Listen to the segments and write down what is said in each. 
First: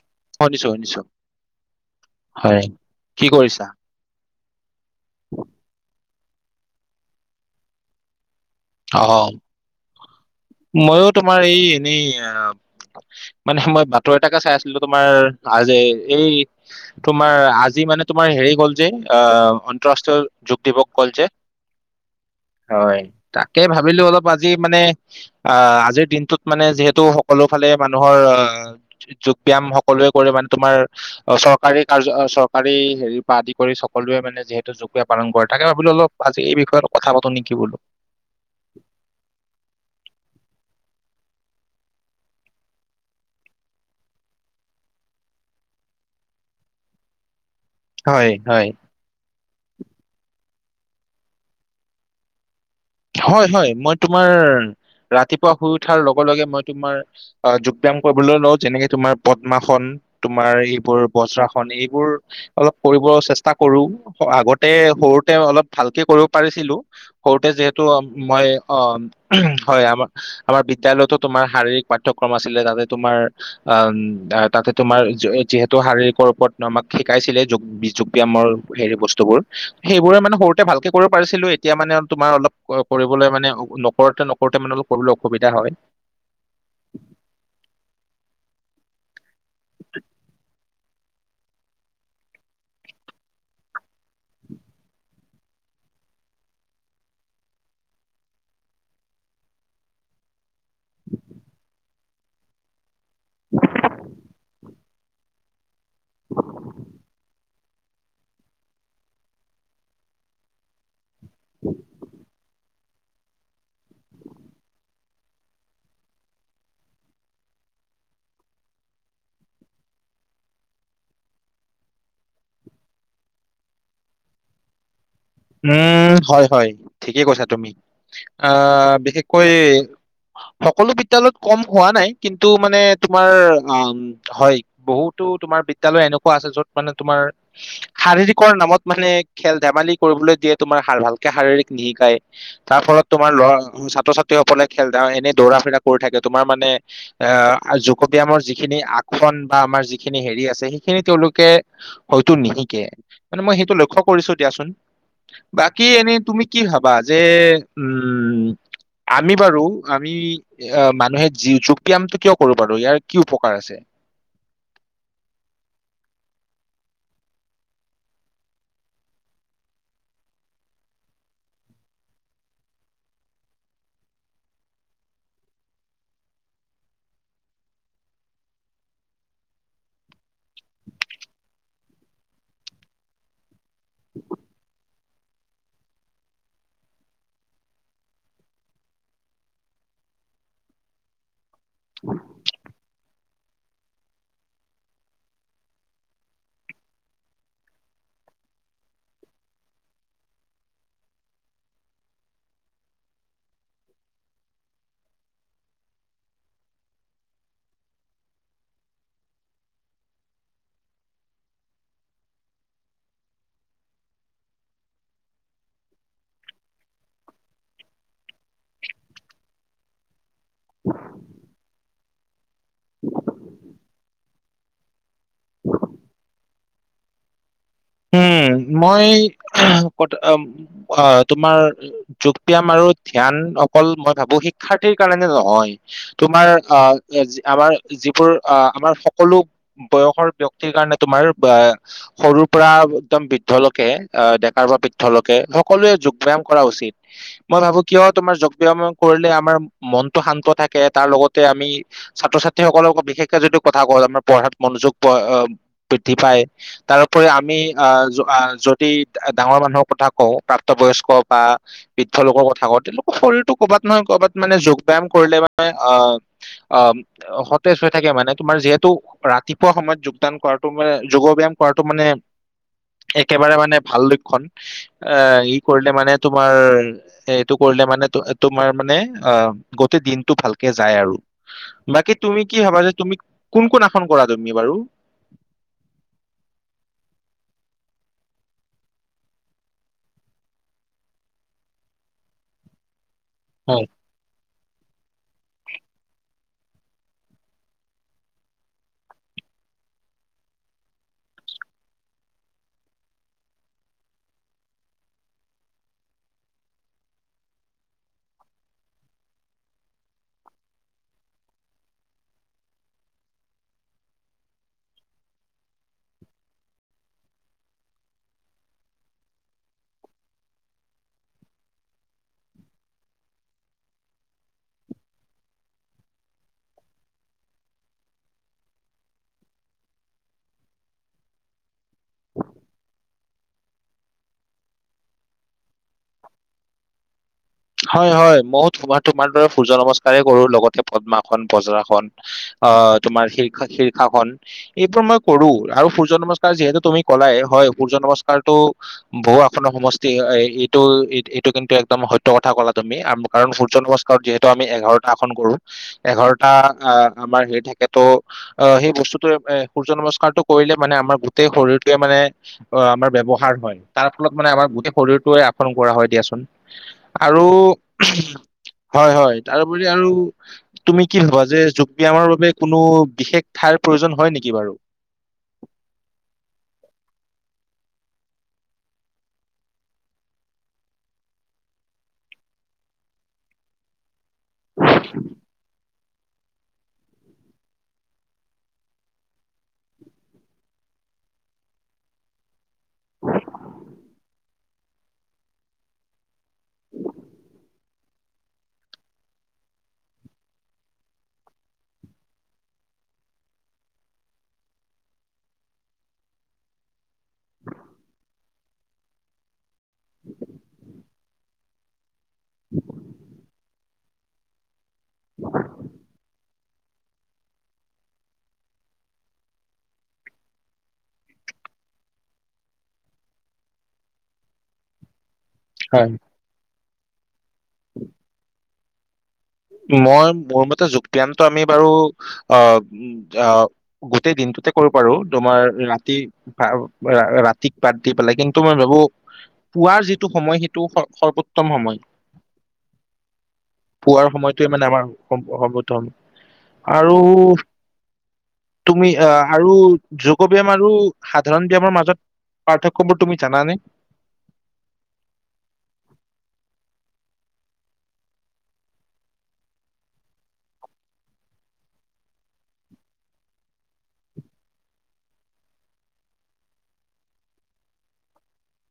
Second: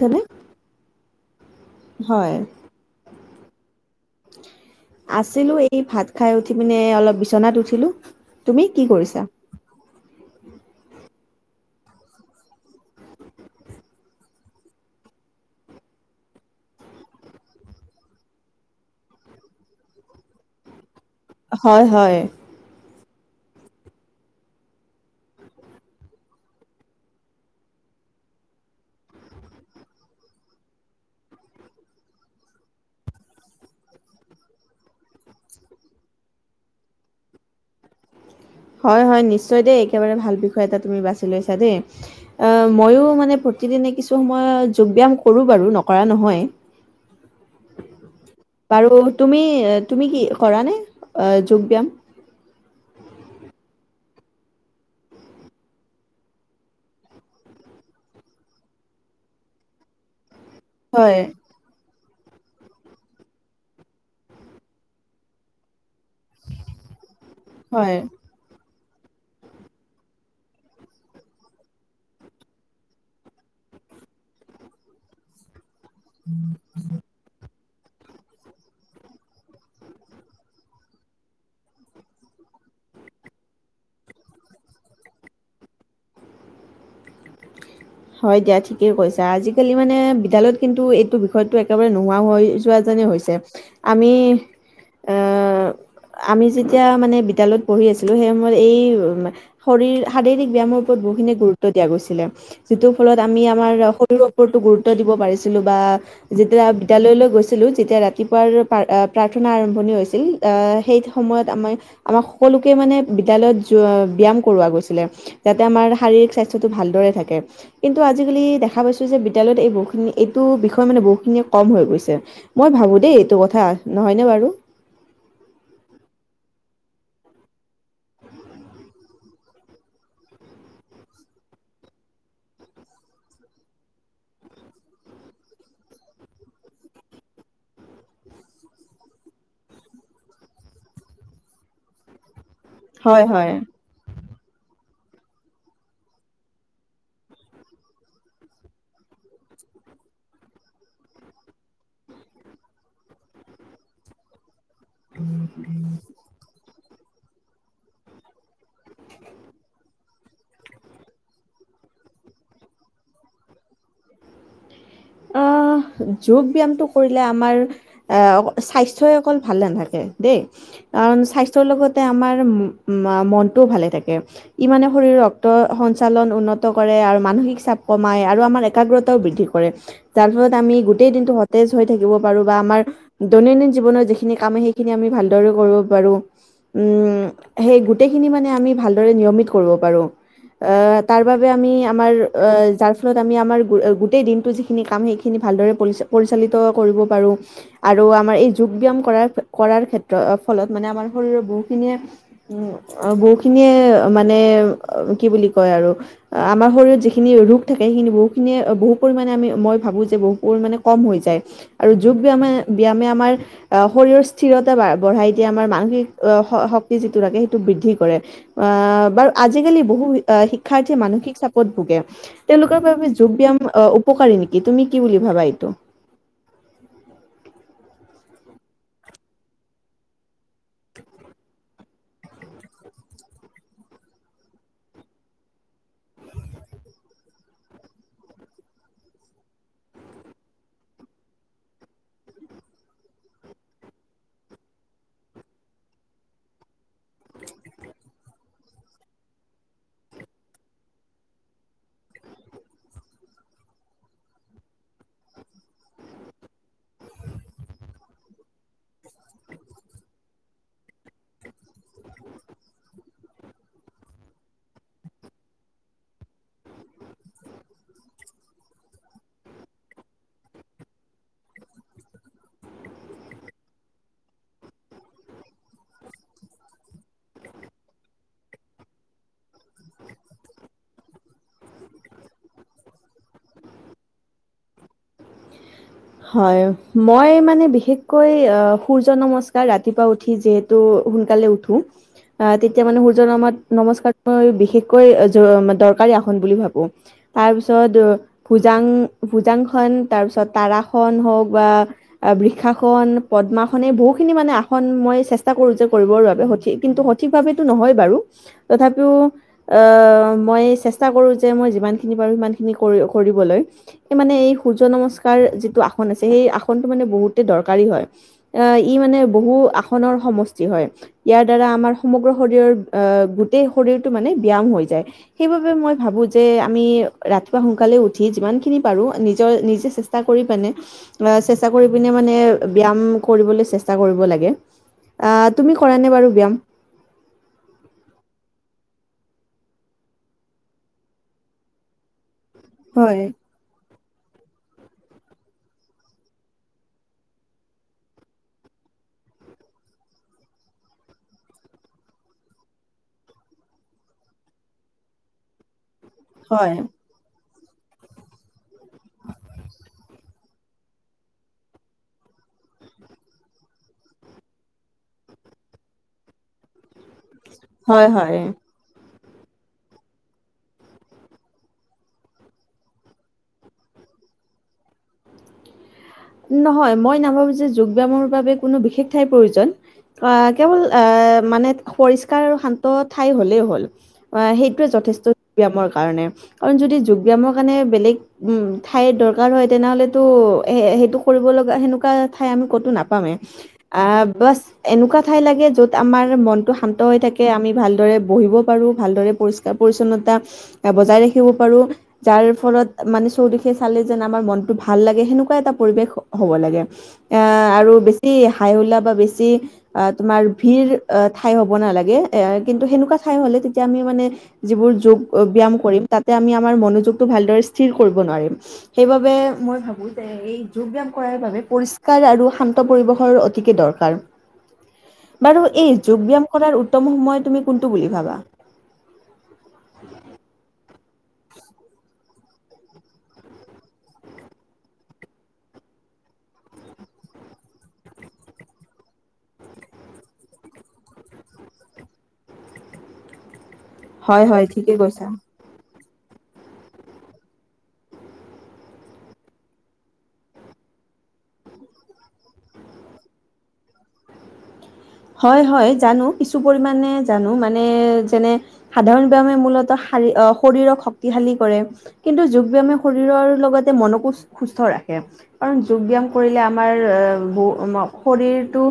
নে শুনিছো শুনিছো হয় কি কৰিছা? আছিলোঁ এই ভাত খাই উঠি পিনে অলপ বিচনাত উঠিলোঁ। অ মইয়ো তোমাৰ এই এনেই আহ মানে মই বাতৰি এটাকে চাই আছিলো তোমাৰ লাজে এই তোমাৰ আজি মানে তোমাৰ হেৰি গ'ল যে আহ আন্তৰাষ্ট্ৰীয় যোগ দিৱস হ'ল যে হয়, হয়। হয়, তাকে ভাবিলোঁ অলপ আজি মানে আহ আজিৰ দিনটোত মানে যিহেতু সকলো ফালে মানুহৰ আহ যোগ ব্যায়াম সকলোৱে কৰে মানে তোমাৰ অ চৰকাৰী কাৰ্য চৰকাৰী হেৰি পৰা আদি কৰি সকলোৱে মানে যিহেতু যোগ পালন কৰে থাকে ভাবিলো অলপ আজি এই বিষয়ত কথা পাতো নেকি বোলোঁ? হয় হয় নিশ্চয় দেই একেবাৰে ভাল বিষয় এটা তুমি বাছি লৈছা দেই। অ মইও মানে প্ৰতিদিনে কিছু সময় যোগ ব্যায়াম কৰোঁ বাৰু নকৰা নহয়। হয় হয়। আৰু তুমি তুমি কি কৰা নে যোগ ব্যায়াম? হয় হয় মই তোমাৰ ৰাতিপুৱা শুই উঠাৰ লগে লগে মই তোমাৰ অ যোগ ব্যায়াম কৰিবলৈ লও যেনেকে তোমাৰ পদ্মাসন তোমাৰ এইবোৰ হয় বজ্ৰআসন এইবোৰ অলপ কৰিব চেষ্টা কৰো আগতে সৰুতে অলপ ভালকে কৰিব পাৰিছিলোঁ। সৰুতে যিহেতু হয় মই অ হয় আমাৰ আমাৰ বিদ্যালয়টো তোমাৰ শাৰীৰিক পাঠ্যক্ৰম আছিলে, তাতে তোমাৰ অ তাতে তোমাৰ যিহেতু শাৰীৰিকৰ ওপৰত আমাক শিকাইছিলে যোগ যোগ ব্যায়ামৰ হেৰি বস্তু বোৰ সেইবোৰে মানে সৰুতে ভালকে কৰিব পাৰিছিলো এতিয়া মানে তোমাৰ অলপ কৰিবলৈ মানে নকৰোঁতে নকৰোঁতে মানে অলপ কৰিবলৈ অসুবিধা হয়। হয় দিয়া ঠিকেই কৈছা আজিকালি মানে বিদ্যালয়ত কিন্তু এইটো বিষয়টো একেবাৰে নোহোৱা হৈ যোৱা যেনে হৈছে আমি আহ [inaudible] আমি যেতিয়া মানে বিদ্যালয়ত পঢ়ি আছিলোঁ সেই সময়ত এই শৰীৰ শাৰীৰিক ব্যায়ামৰ ওপৰত বহুখিনি গুৰুত্ব দিয়া গৈছিলে। যিটোৰ ফলত আমি আমাৰ শৰীৰৰ ওপৰতো গুৰুত্ব দিব পাৰিছিলোঁ বা যেতিয়া বিদ্যালয়লৈ গৈছিলোঁ তেতিয়া ৰাতিপুৱাৰ প্ৰা-আ, প্ৰাৰ্থনা আৰম্ভণি হৈছিল আ, সেই সময়ত আমাৰ আমাৰ সকলোকে মানে বিদ্যালয়ত যোৱা ব্যায়াম কৰোৱা গৈছিলে। যাতে আমাৰ শাৰীৰিক স্বাস্থ্যটো ভালদৰে থাকে। কিন্তু আজিকালি দেখা পাইছোঁ যে, বিদ্যালয়ত এই বহুখিনি এইটো বিষয় মানে বহুখিনিয়ে কম হৈ গৈছে। মই ভাবোঁ দেই এইটো কথা নহয়নে বাৰু? উম, হয়, হয়, ঠিকে কৈছা তুমি আ বিশেষকৈ সকলো বিদ্যালয়ত কম হোৱা নাই, কিন্তু মানে তোমাৰ অ' হয়, বহুতো তোমাৰ বিদ্যালয় এনেকুৱা আছে, য'ত মানে তোমাৰ শাৰীৰিকৰ নামত মানে খেল ধেমালি কৰিবলৈ দিয়ে তোমাৰ শা-ভালকে শাৰীৰিক নিশিকাই তাৰ ফলত হয় তোমাৰ ল'ৰা হয়। ছাত্ৰ ছা সকলে খেল ধে-এনেই দৌৰা ফিৰা কৰি থাকে তোমাৰ মানে আ, যোগ ব্যায়ামৰ যিখিনি আসন বা আমাৰ যিখিনি হেৰি আছে সেইখিনি তেওঁলোকে হয়তো নিশিকে মানে মই সেইটো লক্ষ্য কৰিছোঁ দিয়াচোন। বাকী এনে তুমি কি ভাবা? যে, উম আমি বাৰু আমি এ মানুহে জিন যোগ ব্যায়ামটো কিয় কৰোঁ বাৰু ইয়াৰ কি উপকাৰ আছে? অ', যোগ ব্যায়ামটো কৰিলে আমাৰ আ, স্বাস্থ্যই অকল ভাল নাথাকে, দেই। কাৰণ স্বাস্থ্যৰ লগতে আমাৰ মা-মনটোও ভালে থাকে। ই মানে শৰীৰৰ ৰক্ত সঞ্চালন উন্নত কৰে আৰু মানসিক চাপ কমাই আৰু আমাৰ একাগ্ৰতাও বৃদ্ধি কৰে যাৰ ফলত আমি গোটেই দিনটো সতেজ হৈ থাকিব পাৰোঁ বা আমাৰ দৈনন্দিন জীৱনত যিখিনি কাম সেইখিনি আমি ভালদৰে কৰিব পাৰোঁ। উম, সেই গোটেইখিনি মানে আমি ভালদৰে নিয়মিত কৰিব পাৰোঁ। আ, তাৰ বাবে আমি আমাৰ অ', যাৰ ফলত আমি আমাৰ গো-গোটেই দিনটো যি খিনি কাম সেইখিনি ভালদৰে পৰিচ-পৰিচালিত কৰিব পাৰোঁ। আৰু আমাৰ এই যোগ ব্যায়াম কৰাৰ কৰাৰ ক্ষেত্ৰত ফলত মানে আমাৰ শৰীৰৰ বহুখিনিয়ে অ', বহুখিনিয়ে মানে কি বুলি কয় আৰু আমাৰ শৰীৰত যিখিনি ৰোগ থাকে, সেইখিনি বহুখিনিয়ে বহু পৰিমাণে আমি মই ভাবোঁ যে, বহুত পৰিমানে কম হৈ যায়। আৰু যোগ ব্যায়ামে ব্যায়ামে আমাৰ আ, শৰীৰৰ স্থিৰতা বা বঢ়াই দিয়া আমাৰ মানসিক অ', শ-শক্তি যিটো লাগে সেইটো বৃদ্ধি কৰে। আ, বাৰু আজিকালি বহু আ, শিক্ষাৰ্থীয়ে মানসিক চাপত ভোগে তেওঁলোকৰ বাবে যোগ ব্যায়াম অ', উপকাৰী নিকি? তুমি কি বুলি ভাৱা এইতো? হম, মই ক অ', তোমাৰ যোগ ব্যায়াম আৰু ধ্যান অকল মই ভাবোঁ শিক্ষাৰ্থীৰ কাৰণে নহয়। তোমাৰ আ, আমাৰ যিবোৰ আ, আমাৰ সকলো বয়সৰ ব্যক্তিৰ কাৰণে তোমাৰ বা-সৰু পৰা একদম বৃদ্ধলকে আ, ডেকাৰ পৰা বৃদ্ধলকে সকলোৱে যোগ ব্যায়াম কৰা উচিত। মই ভাবোঁ কিয় তোমাৰ যোগ ব্যায়াম কৰিলে আমাৰ মনটো শান্ত থাকে, তাৰ লগতে আমি ছাত্ৰ ছাত্ৰীসকলৰ বিশেষকে যোনটো কথা কওঁ আমাৰ পঢ়াত মনোযোগ প-আ বৃদ্ধি পায়, তাৰ পৰা আমি আ, আ, যদি ডাঙৰ মানুহৰ কথা কওঁ, প্ৰাপ্তবয়স্ক বা বৃদ্ধলোকৰ কথা কওঁ, তেওঁলোকৰ শৰীৰটো ক'বাত নহয় ক'বাত মানে যোগ ব্যায়াম কৰিলে মানে আ অ' সতেজ হৈ থাকে মানে। তোমাৰ যিহেতু ৰাতিপুৱা সময়ত যোগদান কৰাটো মানে যোগ ব্যায়াম কৰা মানে একেবাৰে মানে ভাল লক্ষ্যণ। অ' ই কৰিলে মানে তোমাৰ এইটো কৰিলে মানে তোমাৰ মানে অ' গোটেই দিনতটো ভালকে যায় আৰু। বাকী তুমি কি ভাবা যে তুমি কোন কোন আসন কৰা তুমি বাৰু? হয় মই মানে বিশেষকৈ সূৰ্য নমস্কাৰ ৰাতিপুৱা উঠি যে সোনকালে উঠো অ' তেতিয়া মানে সূৰ্য নত হয় নমস্কাৰ মই বিশেষকৈ দৰকাৰী আসন বুলি ভাবো। তাৰপিছত ভোজাং ভোজাংসন তাৰ পিছত তাৰসন হওঁক বা বৃক্ষাসন পদ্মাসন এই বহুখিনি মানে আসন মই চেষ্টা কৰো যে কৰিবৰ বাবে, সঠিক কিন্তু সঠি ঠিক ভাৱে নহয় বাৰু তথাপিও আহ মই চেষ্টা কৰো যে মই যিমানখিনি পাৰো সিমানখিনি কৰিবলৈ এই মানে এই সূৰ্য নমস্কাৰ যিটো আসন আছে সেই আসনটো মানে বহুতে দৰকাৰী হয়। আহ ই মানে বহু আসনৰ সমষ্টি হয়। ইয়াৰ দ্বাৰা আমাৰ সমগ্ৰ শৰীৰৰ আহ গোটেই শৰীৰটো মানে ব্যায়াম হৈ যায়। সেইবাবে মই ভাবো যে আমি ৰাতিপুৱা সোনকালে উঠি যিমান খিনি পাৰো নিজৰ নিজে চে ষ্টা কৰি পিনে অ চেষ্টা কৰি পিনে মানে ব্যয়াম কৰিবলৈ চেষ্টা কৰিব লাগে। তুমি কৰা নে বাৰু ব্যায়াম? হয় হয় ময়ো তোমাৰ দৰে সূৰ্য নমস্কাৰেই কৰো লগতে পদ্মাসন বজ্ৰাসন অ' হয়, তোমাৰ শীৰ্ষ শীৰ্ষাসন এইবোৰ মই কৰো, আৰু সূৰ্য নমস্কাৰ যিহেতু তুমি ক'লাই হয় সূৰ্য নমস্কাৰটো বহু আসনৰ সমষ্টি। এইটো এইটো কিন্তু একদম স কথা ক'লা তুমি, কাৰণ সূৰ্য নমস্কাৰত যিহেতু আমি এঘাৰটা আসন কৰো। এঘাৰটা হয়। আহ আমাৰ হেৰি থাকেতো আহ সেই বস্তুটোৱে সূৰ্য নমস্কাৰটো কৰিলে মানে আমাৰ গোটেই শৰীৰটোৱে মানে অ' আমাৰ ব্যৱহাৰ হয়, তাৰ ফলত মানে আমাৰ গোটেই শৰীৰটোৱে আসন কৰা হয় দিয়াচোন। আৰু হয় হয় তাৰপৰি আৰু তুমি কি ভাবা যে যোগ ব্যয়ামৰ বাবে কোনো বিশেষ ঠাই প্ৰয়োজন হয় নেকি বাৰু? নহয় মই নাভাবো যে যোগ ব্যায়ামৰ বাবে কোনো বিশেষ ঠাইৰ প্ৰয়োজন। অ' কেৱল এ মানে পৰিষ্কাৰ আৰু শান্ত ঠাই হ'লেই হ'ল। হয় সেইটোৱে যথেষ্ট দিয়া মোৰ কাৰণে কাৰণ যদি যোগ ব্যায়ামৰ কাৰণে বেলেগ। উম ঠাইৰ দৰকাৰ হয় তেনেহলেতো সে - সেইটো। কৰিব লগা সেনেকুৱা ঠাই আমি কতো নাপামে। আহ বাছ এনেকুৱা ঠাই লাগে য'ত আমাৰ মন টো শান্ত হৈ থাকে আমি ভালদৰে বহিব পাৰোঁ ভালদৰে পৰিষ্কাৰ পৰিচ্ছন্নতা বজাই ৰাখিব পাৰো। যাৰ ফলত মানে চৌদিশে চালে যেন আমাৰ মনতটো ভাল লাগে সেনেকুৱা এটা পৰিৱেশ। হ'ব লাগে আহ আৰু বেছি হাই হুল্লা বা বেছি তোমাৰ ভিৰ। অহ ঠাই হ'ব নালাগে এ কিন্তু সেনেকুৱা ঠাই হ'লে তেতিয়া আমি মানে। যিবোৰ যোগ ব্যয়াম কৰিম তাতে আমি আমাৰ মনোযোগটো ভালদৰে স্থিৰ কৰিব নোৱাৰিম? সেইবাবে মই ভাবো যে এই। যোগ ব্যায়াম কৰাৰ বাবে পৰিষ্কাৰ আৰু শান্ত পৰিবেশৰ অতিকে দৰকাৰ। বাৰু এই হয় যোগ ব্যায়াম কৰাৰ উত্তম সময় তুমি কোনটো বুলি ভাবা। মই মোৰ মতে যোগ ব্যামটো আমি বাৰু অ উম আহ গোটেই দিনটোতে কৰিব পাৰো। তোমাৰ ৰাতি- আৰু আ ৰাতিক বাদ দি পেলাই। কিন্তু মই ভাবো- পুৱাৰ যিটো সময় সেইটো স সৰ্বোত্তম সময়। পুৱাৰ হয় হয় সময়টোৱে মানে ঠিকে আমাৰ কৈছা। সম- সৰ্বোত্তম। আৰু- তুমি আহ আৰু যোগ ব্যায়াম আৰু সাধাৰণ ব্যায়ামৰ মাজত- পাৰ্থক্যবোৰ তুমি জানা নে? হয় হয় জানো কিছু পৰিমাণে জানো। মানে যেনে- সাধাৰণ ব্যায়ামে মূলত শাৰী অ শৰীৰক শক্তিশালী কৰে। কিন্তু যোগ ব্যায়ামে শৰীৰৰ লগতে মনকো সুস্থ ৰাখে। কাৰণ যোগ ব্যায়াম কৰিলে আমাৰ আ অ ব শৰীৰটো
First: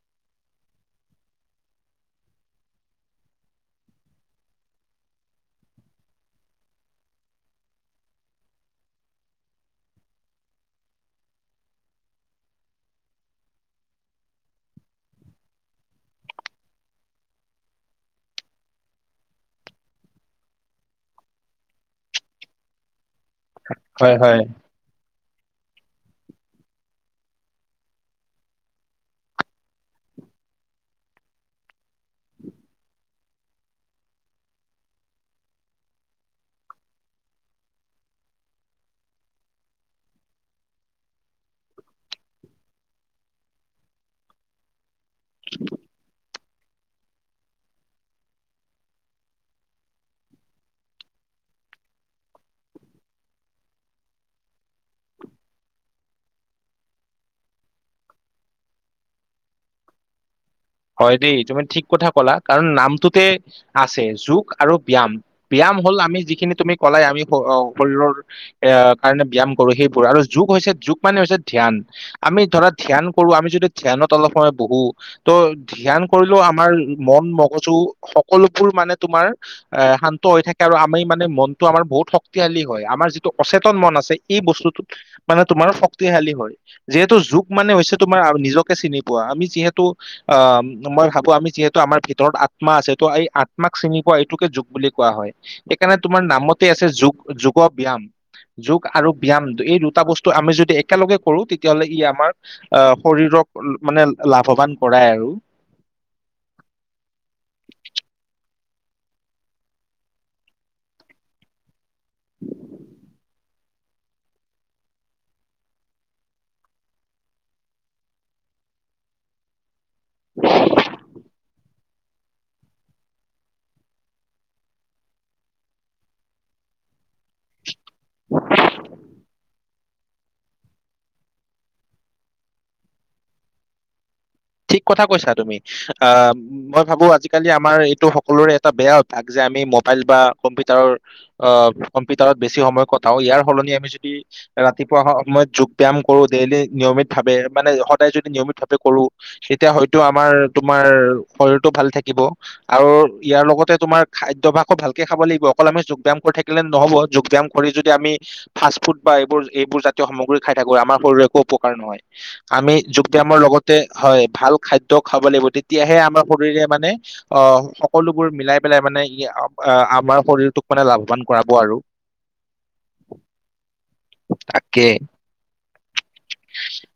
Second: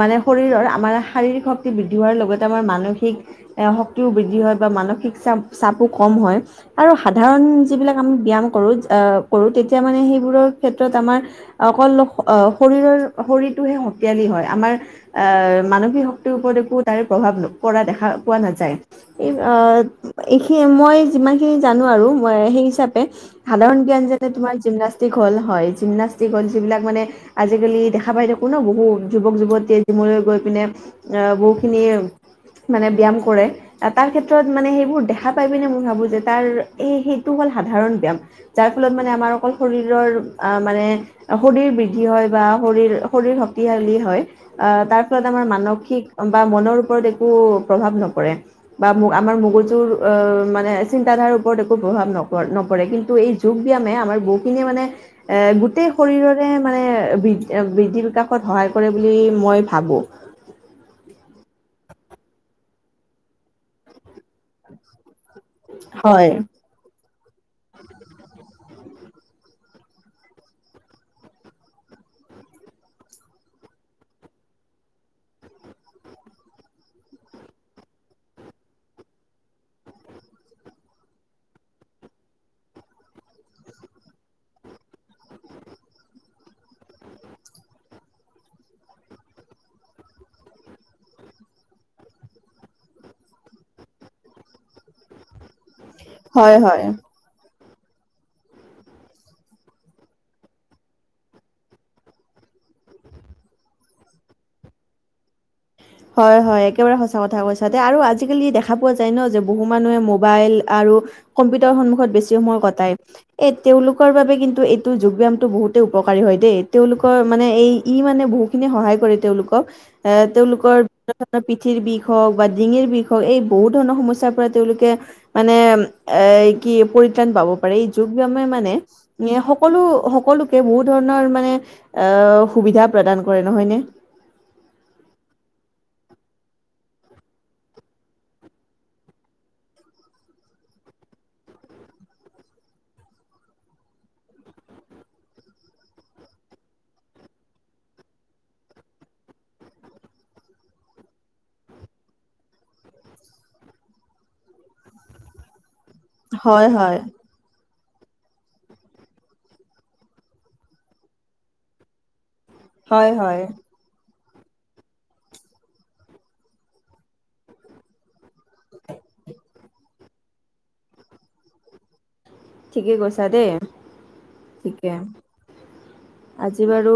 মানে- শৰীৰৰ আমাৰ শাৰীৰিক শক্তি বৃদ্ধি হোৱাৰ লগতে আমাৰ মানসিক- এ শক্তিও বৃদ্ধি হয় বা মানসিক চাপ চাপো কম হয়। আৰু সাধাৰণ যিবিলাক আমি ব্যায়াম কৰো অ' কৰো তেতিয়া মানে সেইবোৰৰ ক্ষেত্ৰত আমাৰ- অকল অঁ শৰীৰৰ শৰীৰটোহে শতিয়ালী হয়। আমাৰ- আহ মানসিক শক্তিৰ ওপৰত একো তাৰে প্ৰভাৱ পৰা দেখা পোৱা নাযায়। এই অ এইখিন মই যিমানখিনি জানো আৰু মই সেই হিচাপে। সাধাৰণ জ্ঞান হয় যেনে হয় তোমাৰ জিমনাচ- তিক হল হয় জিমনাষ্টিক হল যিবিলাক মানে আজিকালি দেখা পাই থাকো ন বহু যুৱক যুৱতীয়ে- জিমলৈ গৈ পিনে এ বহুখিনি মানে ব্যায়াম কৰে- তাৰ ক্ষেত্ৰত মানে সেইবোৰ দেখা পাই পিনে মই ভাবো যে তাৰ এই সেইটো হ'ল সাধাৰণ ব্যায়াম। যাৰ ফলত মানে আমাৰ অকল শৰীৰৰ আহ মানে- শৰীৰ বৃদ্ধি হয় বা শৰীৰ শৰীৰ শক্তিশালী হয়। আহ তাৰ ফলত আমাৰ মানসিক বা মনৰ ওপৰত একো প্ৰভাৱ নপৰে। বা ম আমাৰ মগজুৰ অ মানে চিন্তাধাৰাৰ ওপৰত একো প্ৰভাৱ নপৰ নপৰে। কিন্তু এই- যোগ ব্যায়ামে আমাৰ বহুখিনিয়ে মানে- এ গোটেই শৰীৰৰে মানে বৃ এ বৃদ্ধি বিকাশত সহায় কৰে বুলি- মই ভাবো। হয় দেই তুমি ঠিক কথা কলা। কাৰণ নামটোতে আছে যোগ আৰু ব্যায়াম। ব্যায়াম হ'ল আমি হয় যিখিনি তুমি কলাই আমি অ শৰীৰৰ- এয়া কাৰণে ব্যায়াম কৰো সেইবোৰ আৰু যোগ হৈছে যোগ মানে হৈছে ধ্যান। আমি ধৰা ধ্যান কৰো আমি যদি ধ্যানত অলপ সময় বহো ত'- ধ্যান কৰিলেও আমাৰ মন মগজু সকলোবোৰ মানে তোমাৰ- এ শান্ত হৈ থাকে আৰু আমি মানে মনতটো আমাৰ বহুত শক্তিশালী হয়। আমাৰ যিটো অচেতন মন আছে- এই বস্তুটোত মানে তোমাৰ শক্তিশালী হয়। যিহেতু যুগ মানে হৈছে তোমাৰ আৰু নিজকে চিনি পোৱা। আমি যিহেতু- অ মই ভাবো আমি যিহেতু আমাৰ ভিতৰত আত্মা আছে তো এই আত্মাক চিনি পোৱা এইটোকে যুগ বুলি কোৱা হয়। সেইকাৰণে তোমাৰ হয় নামতে হয় আছে যুগ যোগ ব্যায়াম। যোগ আৰু ব্যায়াম এই দুটা বস্তু আমি যদি একেলগে কৰো তেতিয়াহলে ই আমাৰ- আহ শৰীৰক মানে লাভৱান কৰাই আৰু। হয় হয় একেবাৰে সঁচা কথা কৈছা দে। আৰু আজিকালি দেখা পোৱা যায় ন যে বহু মানুহে মোবাইল আৰু- কম্পিউটাৰ সন্মুখত বেছি সময় কটাই। এই- তেওঁলোকৰ বাবে কিন্তু এইটো যোগ ব্যায়ামটো বহুতেই উপকাৰী হয় দেই। তেওঁলোকৰ মানে এই ই মানে বহু- খিনি সহায় কৰে তেওঁলোকক। এ কৰ ধৰণৰ পিঠিৰ বিষ হওঁক বা ডিঙিৰ বিষ হওক এই বহুত ধৰণৰ সমস্যাৰ পৰা তেওঁলোকে- মানে এ কি পৰিত্ৰাণ পাব পাৰে এই যোগ ব্যামে মানে এ সকলো, সকলোকে বহু ধৰণৰ মানে অ', সুবিধা প্ৰদান কৰে, নহয়নে? ঠিক কথা কৈছা তুমি। অ' মই ভাবো আজিকালি আমাৰ এইটো সকলোৰে এটা বেয়া অভ্যাস যে আমি মোবাইল বা কম্পিউটাৰৰ অ', কম্পিউটাৰত বেছি সময় কটাও, ইয়াৰ সলনি আমি যদি ৰাতিপুৱা সময়ত যোগ ব্যায়াম কৰো ডেইলি নিয়মিত ভাৱে, মানে সদায় যদি নিয়মিত ভাৱে কৰো তেতিয়া হয়তো আমাৰ, তোমাৰ শৰীৰটো ভাল থাকিব। আৰু ইয়াৰ লগতে তোমাৰ খাদ্যভাসো ভালকে খাব লাগিব, অকল আমি যোগব ব্যাম থাকিলে হয়, নহ'ব, হয়, যোগ ব্যাম শৰীৰ যদি আমি ফাষ্ট ফুড বা এইবোৰ, এইবোৰ জাতীয় সামগ্ৰী খাই থাকো আমাৰ শৰীৰ একো উপকাৰ নহয়। আমি যোগ হয়, ব্যায়ামৰ হয়। লগতে হয় ভাল খাদ্য খাব লাগিব তেতিয়াহে আমাৰ শৰীৰে মানে অ', সকলোবোৰ মিলাই পেলাই মানে ই আমাৰ শৰীৰটোক মানে লাভৱান কৰাব আৰু। ঠিকে কৈছা দেই, তাকে ঠিকে। আজি বাৰু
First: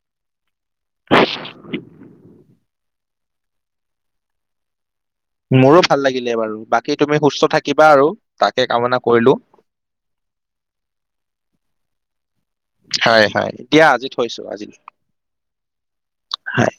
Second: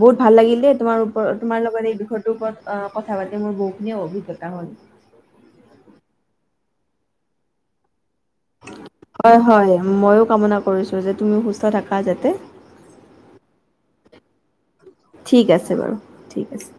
বহুত ভাল লাগিল দেই তোমাৰ ওপৰত, তোমাৰ লগত এই বিষয়টোৰ ওপৰত কথা পাতি মোৰ বহুখিনিয়ে অভিজ্ঞতা হ'ল। মোৰো ভাল লাগিলে বাৰু, বাকী তুমি সুস্থ থাকিবা আৰু। তাকে কামনা কৰিলো হয় হয়, ময়ো কামনা কৰিছো যে তুমি সুস্থ থাকা যাতে। হয় হয়, দিয়া আজি থৈছো, আজি ঠিক আছে বাৰু, ঠিক আছে।